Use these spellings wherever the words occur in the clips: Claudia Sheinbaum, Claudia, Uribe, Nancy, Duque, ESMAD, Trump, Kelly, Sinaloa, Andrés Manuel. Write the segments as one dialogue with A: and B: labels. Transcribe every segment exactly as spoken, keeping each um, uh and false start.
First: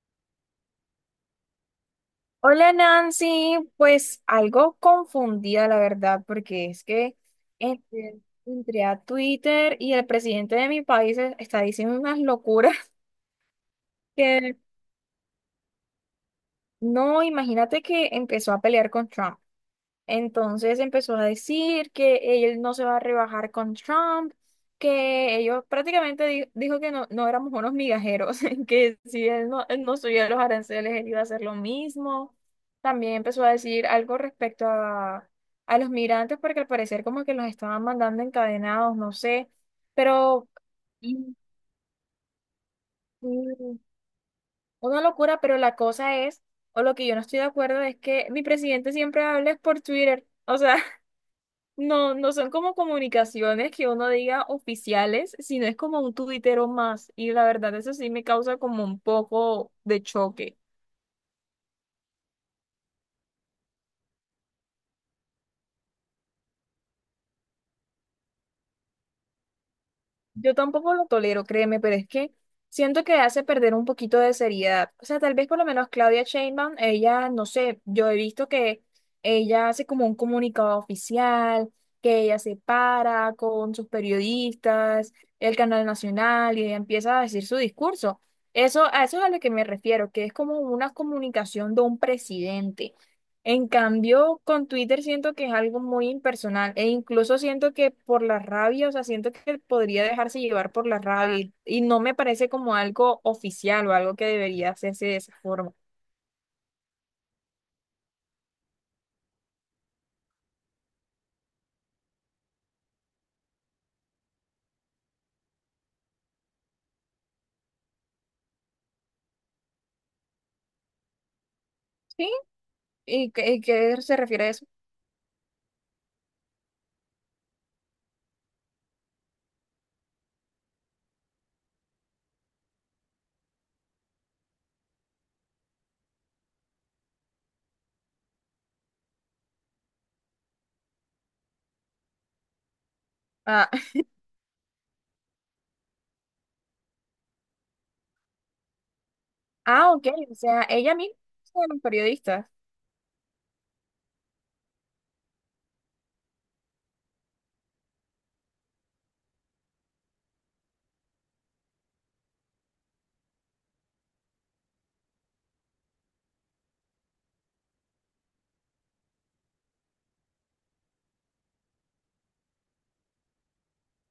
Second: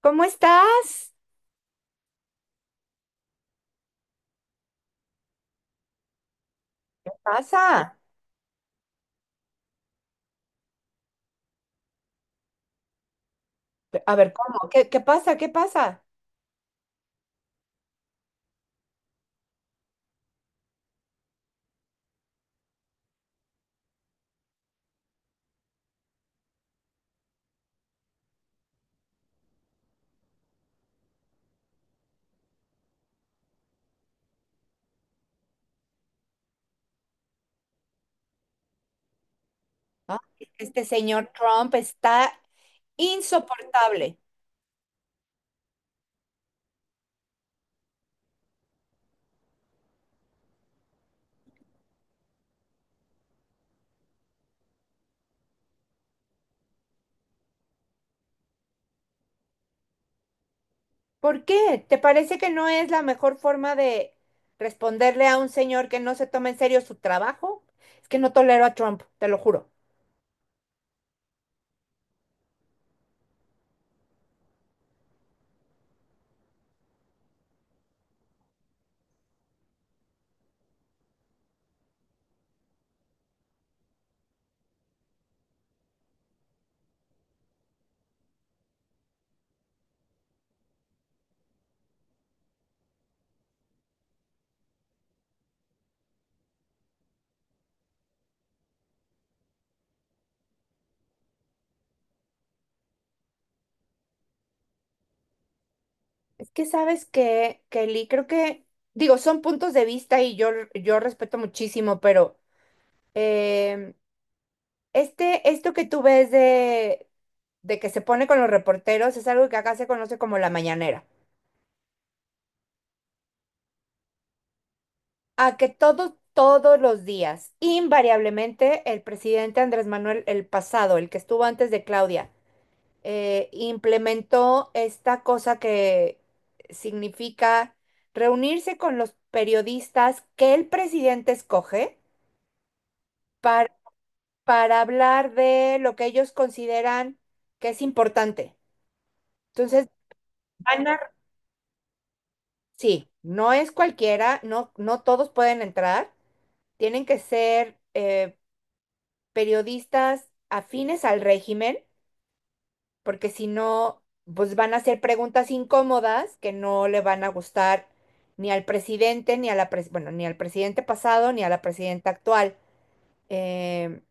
A: ¿Cómo estás?
B: Hola Nancy, pues algo confundida la verdad, porque es
A: ¿Qué
B: que
A: pasa?
B: entre, entré a Twitter y el presidente de mi país e- está diciendo unas locuras
A: A ver,
B: que
A: ¿cómo? ¿Qué, qué pasa? ¿Qué pasa?
B: no, imagínate que empezó a pelear con Trump. Entonces empezó a decir que él no se va a rebajar con Trump, que ellos prácticamente di- dijo que no, no éramos unos migajeros, que si él no, él no subía los aranceles, él iba a hacer lo mismo. También empezó a decir algo respecto a, a los migrantes, porque al parecer como que los estaban mandando encadenados, no sé,
A: Ah,
B: pero
A: este señor
B: Mm,
A: Trump está
B: mm,
A: insoportable.
B: una locura, pero la cosa es, o lo que yo no estoy de acuerdo es que mi presidente siempre habla es por Twitter, o sea. No, no son como comunicaciones que uno diga oficiales, sino es como un tuitero más. Y la verdad, eso sí me causa como un poco de choque.
A: ¿Por qué? ¿Te parece que no es la mejor forma de responderle a un señor que no se toma en serio su trabajo? Es que no tolero a Trump, te lo juro.
B: Yo tampoco lo tolero, créeme, pero es que siento que hace perder un poquito de seriedad. O sea, tal vez por lo menos Claudia Sheinbaum, ella, no sé, yo he visto que ella hace como un comunicado oficial, que ella se para con sus periodistas, el canal nacional, y ella empieza a decir su discurso. Eso, a eso es a lo que me refiero, que es como una comunicación de un presidente. En cambio, con Twitter siento que es algo muy impersonal e incluso siento que por la rabia, o sea, siento que podría dejarse llevar por la rabia y, y no me parece como algo oficial o algo que debería hacerse de esa forma.
A: Es que sabes que, Kelly, creo que, digo, son puntos de vista y yo, yo respeto muchísimo, pero em, Este, esto que tú ves de, de que se pone con los reporteros es algo que acá se conoce como la mañanera.
B: ¿Sí? ¿Y qué, y qué se refiere a eso?
A: A que todos, todos los días, invariablemente, el presidente Andrés Manuel, el pasado, el que estuvo antes de Claudia, eh, implementó esta cosa que significa reunirse con los periodistas que el presidente escoge
B: Ah,
A: para, para hablar de lo que ellos consideran que es importante. Entonces,
B: ah, ok, o sea,
A: van
B: ella
A: a
B: misma es una periodista.
A: sí, no es cualquiera, no, no todos pueden entrar, tienen que ser eh, periodistas afines al régimen, porque si no, pues van a hacer preguntas incómodas que no le van a gustar ni al presidente, ni a la pres- bueno, ni al presidente pasado, ni a la presidenta actual. Em,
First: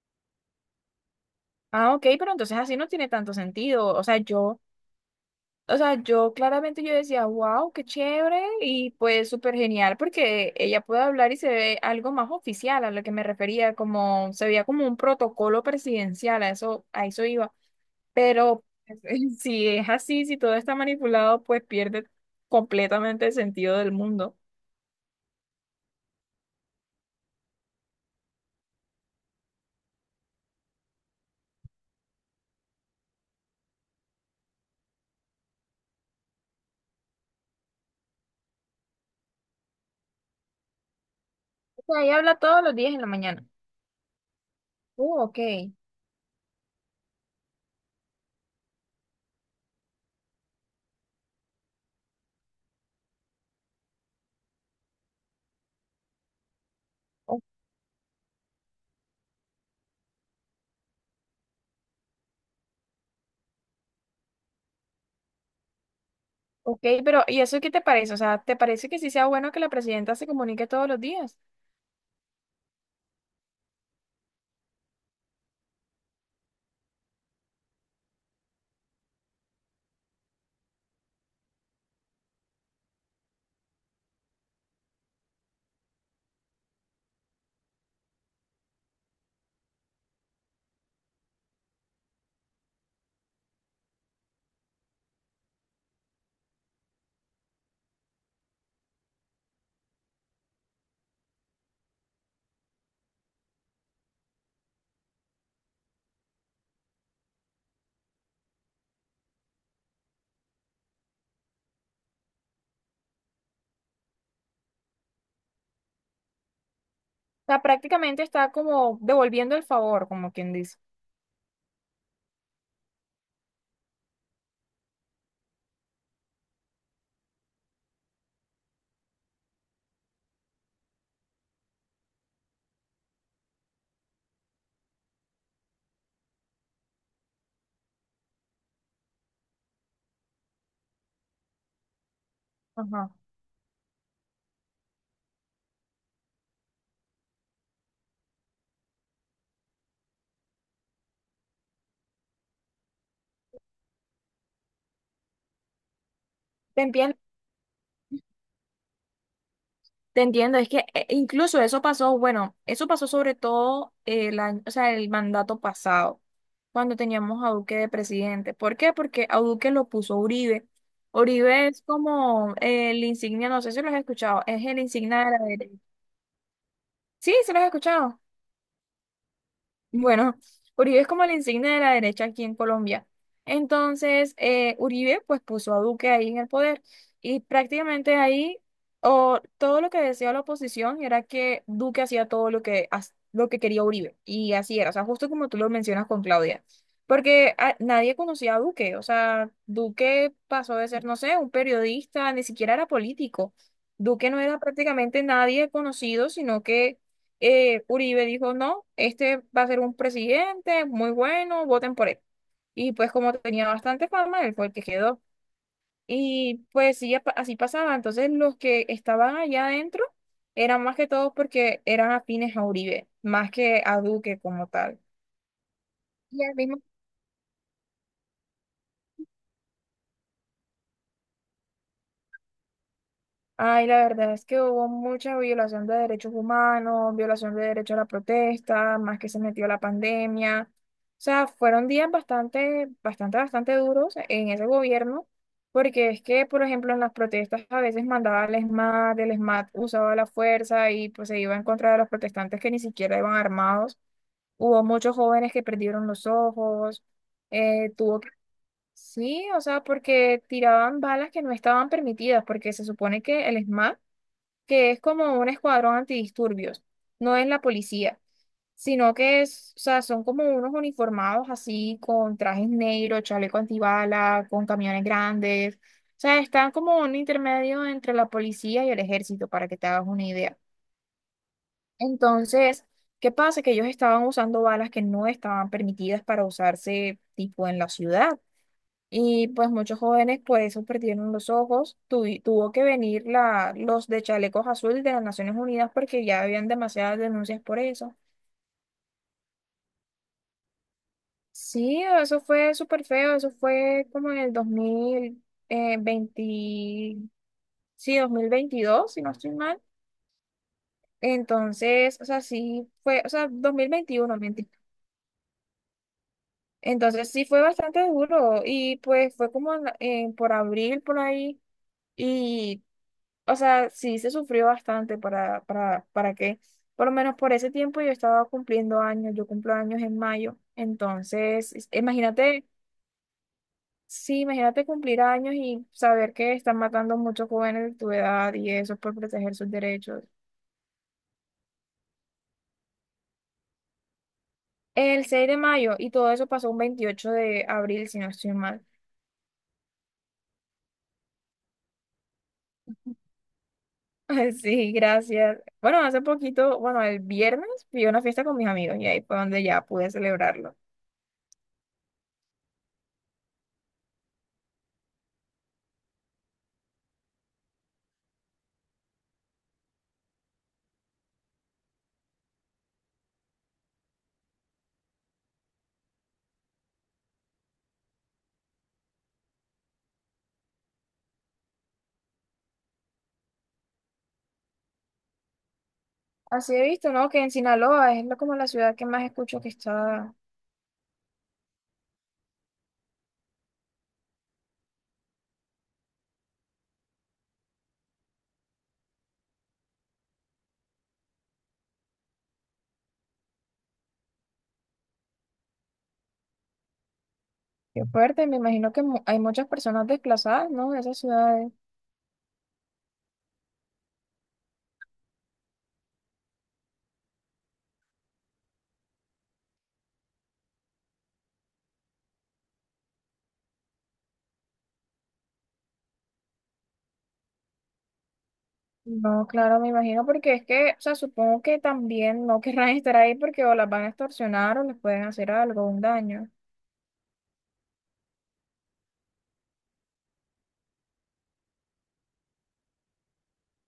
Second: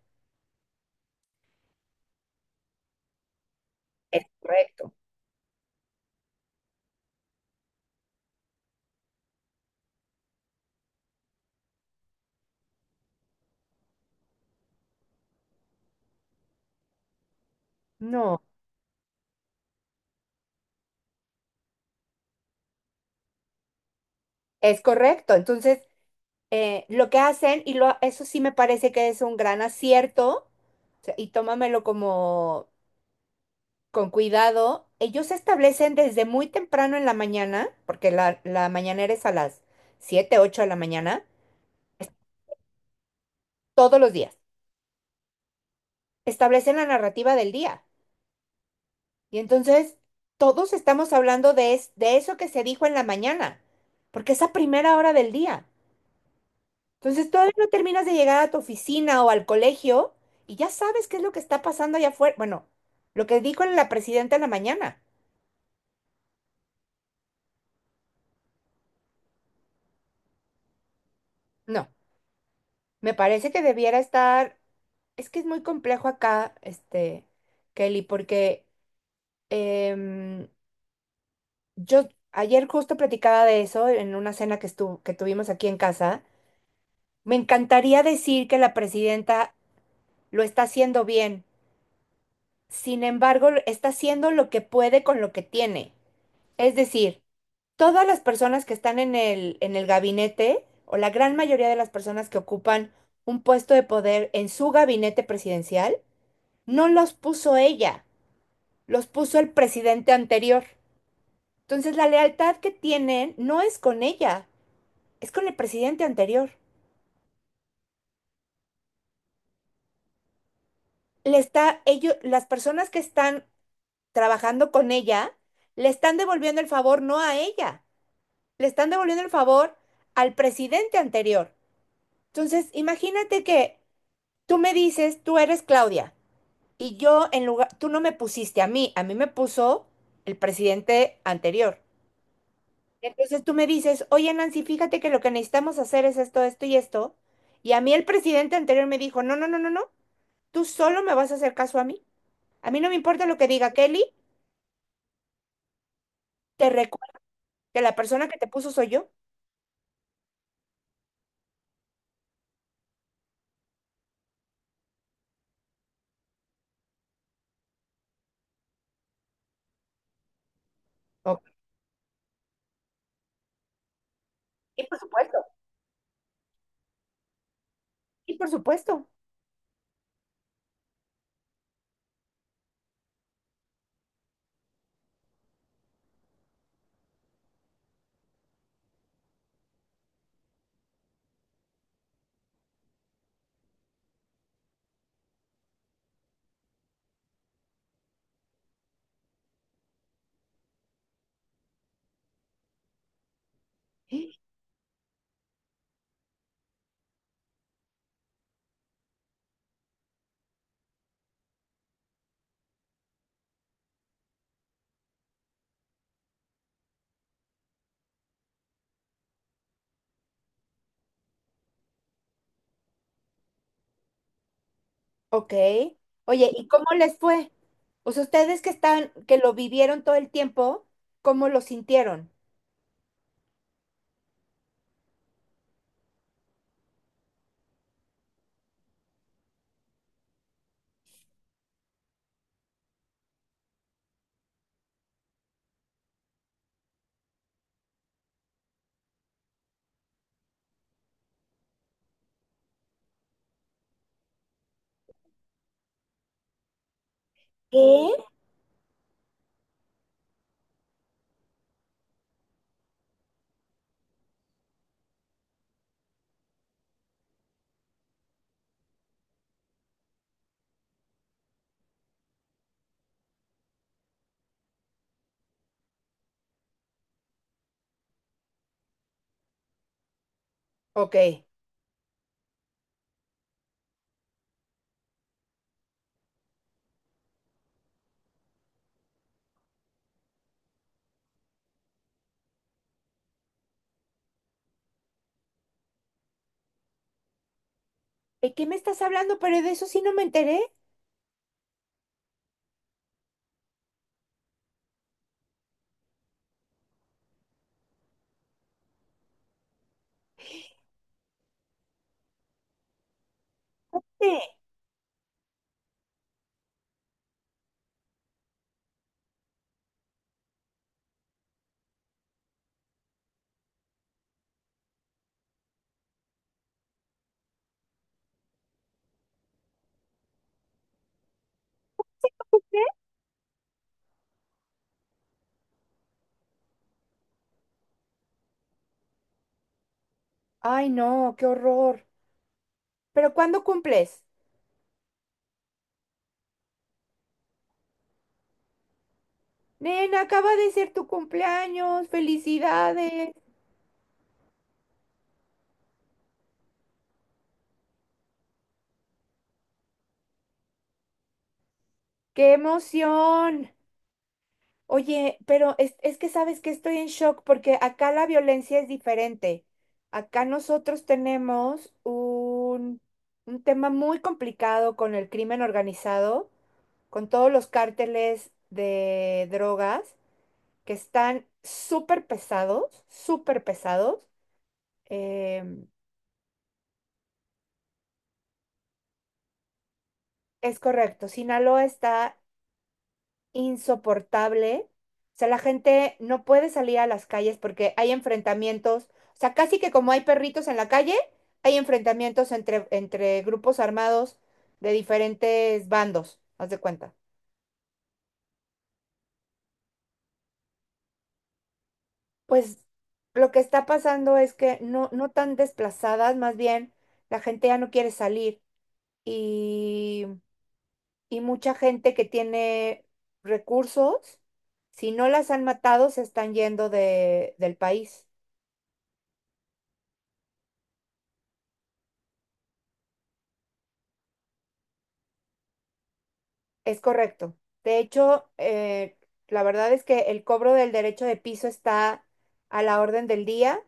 B: Ah, ok, pero entonces así no tiene tanto sentido. O sea,
A: es
B: yo.
A: correcto.
B: O sea, yo claramente yo decía, wow, qué chévere y pues súper genial porque ella puede hablar y se ve algo más oficial a lo que me refería, como se veía como un protocolo presidencial, a eso, a eso iba.
A: No,
B: Pero si es así, si todo está manipulado, pues pierde completamente el sentido del mundo.
A: es correcto. Entonces, eh, lo que hacen, y lo, eso sí me parece que es un gran acierto, o sea, y tómamelo como con cuidado, ellos se establecen desde muy temprano en la mañana, porque la, la mañanera es a las siete, ocho de la mañana,
B: O sea, ella habla todos los días en la mañana.
A: todos los días.
B: Uh, ok.
A: Establecen la narrativa del día. Y entonces todos estamos hablando de, es- de eso que se dijo en la mañana, porque es a primera hora del día. Entonces
B: O-
A: todavía no terminas de llegar a tu oficina o al colegio y ya sabes qué es lo que está pasando allá afuera. Bueno, lo que dijo la presidenta en la mañana.
B: ok, pero ¿y eso qué te parece? O sea, ¿te parece que sí sea bueno que la presidenta se comunique todos los días?
A: No. Me parece que debiera estar, es que es muy complejo acá, este, Kelly, porque em, yo ayer justo platicaba de eso en una cena que estu- que tuvimos aquí en casa. Me encantaría decir que la presidenta lo está haciendo bien. Sin embargo, está haciendo lo que puede con lo que tiene. Es decir, todas las personas que están en el, en el gabinete, o la gran mayoría de las personas que ocupan un puesto de poder en su gabinete presidencial, no los puso ella, los puso el presidente anterior. Entonces la lealtad que tienen no es con ella, es con el presidente anterior.
B: Sea, prácticamente está como devolviendo el favor, como quien dice.
A: Le está, ellos, las personas que están trabajando con ella, le están devolviendo el favor no a ella, le están devolviendo el favor al presidente anterior. Entonces, imagínate que tú me dices, tú eres Claudia, y yo en lugar, tú no me pusiste a mí, a mí me puso el presidente anterior.
B: Ajá.
A: Entonces tú me dices, oye Nancy, fíjate que lo que necesitamos hacer es esto, esto y esto. Y a mí el presidente anterior me dijo, no, no, no, no, no, tú solo me vas a hacer caso a mí. A mí no me importa lo que diga Kelly, te
B: Te entiendo,
A: recuerdo que la persona que te puso soy yo.
B: te entiendo. Es que eh, incluso eso pasó, bueno, eso pasó sobre todo el año, o sea, el mandato pasado, cuando teníamos a Duque de presidente. ¿Por qué? Porque a Duque lo puso Uribe.
A: Ok.
B: Uribe es como el insignia, no sé si lo has escuchado, es el
A: Y por
B: insignia de
A: supuesto,
B: la derecha. Sí, se lo has escuchado.
A: y por supuesto.
B: Bueno, Uribe es como la insignia de la derecha aquí en Colombia. Entonces, eh, Uribe pues puso a Duque ahí en el poder y prácticamente ahí o, todo lo que decía la oposición era que Duque hacía todo lo que, haz- lo que quería Uribe y así era, o sea, justo como tú lo mencionas con Claudia, porque a- nadie conocía a Duque, o sea, Duque pasó de ser, no sé, un periodista, ni siquiera era político. Duque no era prácticamente nadie conocido, sino que eh, Uribe dijo, no, este va a ser un presidente muy bueno, voten por él. Y pues como tenía bastante fama, él fue el que quedó. Y pues sí, apa- así pasaba. Entonces los que estaban allá adentro eran más que todos porque eran afines a Uribe, más que a Duque como tal.
A: Ok.
B: Y
A: Oye,
B: al
A: ¿y
B: mismo.
A: cómo les fue? Pues ustedes que están, que lo vivieron todo el tiempo, ¿cómo lo sintieron?
B: Ay, la verdad es que hubo mucha violación de derechos humanos, violación de derecho a la protesta, más que se metió la pandemia. O sea, fueron días bastante, bastante, bastante duros en ese gobierno, porque es que, por ejemplo, en las protestas a veces mandaba al ESMAD, el ESMAD usaba la fuerza y pues se iba en contra de los protestantes que ni siquiera iban armados. Hubo muchos jóvenes que perdieron los ojos, eh,
A: ¿Qué?
B: tuvo que. Sí, o sea, porque tiraban balas que no estaban permitidas, porque se supone que el ESMAD que es como un escuadrón antidisturbios, no es la policía, sino que es, o sea, son como unos uniformados así con trajes negros, chaleco antibala, con camiones grandes, o sea, están como un intermedio entre la policía y el ejército, para que te hagas una idea.
A: Ok. ¿De
B: Entonces, ¿qué pasa? Que ellos estaban usando balas que no estaban permitidas para usarse tipo en la ciudad. Y pues muchos jóvenes por eso perdieron los ojos. Tuvi- tuvo que venir la, los de chalecos azul de las Naciones Unidas porque ya habían demasiadas denuncias por eso.
A: qué me estás hablando? Pero de eso sí no me enteré.
B: Sí, eso fue súper feo. Eso fue como en el dos mil veinte, sí, dos mil veintidós si no estoy mal. Entonces, o sea, sí fue, o sea, dos mil veintiuno
A: Sí.
B: mentira. Entonces sí fue bastante duro y pues fue como en la- en por abril, por ahí. Y. O sea, sí se sufrió bastante para, para, para, que, por lo menos por ese tiempo yo estaba cumpliendo años, yo cumplo años en mayo, entonces, es- imagínate, sí, imagínate cumplir años y saber que están matando muchos jóvenes de tu edad y eso por proteger sus derechos.
A: Ay, no, qué horror. ¿Pero cuándo cumples?
B: El seis de mayo y todo eso pasó un veintiocho de abril, si no estoy mal.
A: Nena, acaba de ser tu cumpleaños. ¡Felicidades!
B: Ay, sí, gracias. Bueno, hace poquito, bueno, el viernes fui a una fiesta con mis amigos y ahí fue donde ya pude celebrarlo.
A: ¡Qué emoción! Oye, pero es, es que sabes que estoy en shock porque acá la violencia es diferente. Acá nosotros tenemos un, un tema muy complicado con el crimen organizado, con todos los cárteles de drogas que están súper pesados, súper pesados. Em,
B: Así he visto, ¿no? Que en Sinaloa es lo- como la ciudad que más escucho que está.
A: es correcto, Sinaloa está insoportable. O sea, la gente no puede salir a las calles porque hay enfrentamientos. O sea, casi que como hay perritos en la calle, hay enfrentamientos entre, entre grupos armados de diferentes bandos, haz de cuenta.
B: Qué fuerte. Me imagino que mu- hay muchas personas desplazadas, ¿no? De esas ciudades.
A: Pues lo que está pasando es que no, no tan desplazadas, más bien la gente ya no quiere salir y, y mucha gente que tiene recursos, si no las han matado, se están yendo de, del país.
B: No, claro, me imagino porque es que, o sea, supongo que también no querrán estar ahí porque o las van a extorsionar o les pueden hacer algo, un daño.
A: Es correcto. De hecho, eh, la verdad es que el cobro del derecho de piso está a la orden del día.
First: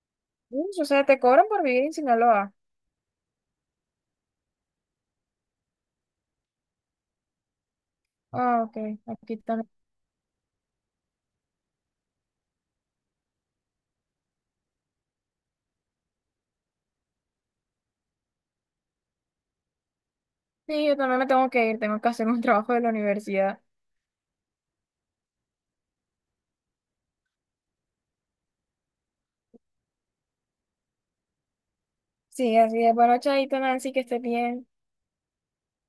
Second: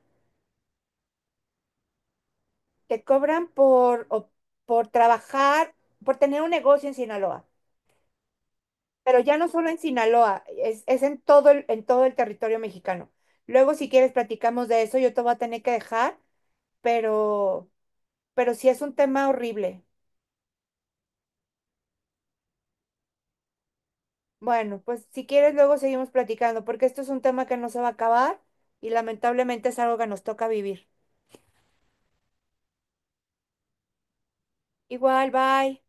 B: Ush, o sea, te cobran por vivir en Sinaloa.
A: Te cobran por, o- por trabajar, por tener un negocio en Sinaloa,
B: Ah, ok,
A: pero ya
B: aquí
A: no
B: también.
A: solo en Sinaloa, es, es en todo el, en todo el territorio mexicano. Luego, si quieres, platicamos de eso. Yo te voy a tener que dejar, pero, pero sí es un tema horrible.
B: Sí, yo también me tengo que ir, tengo que hacer un trabajo de la universidad.
A: Bueno, pues si quieres, luego seguimos platicando, porque esto es un tema que no se va a acabar y lamentablemente es algo que nos toca vivir.
B: Sí, así es. Bueno, chaito, Nancy, que estés bien.
A: Igual, bye.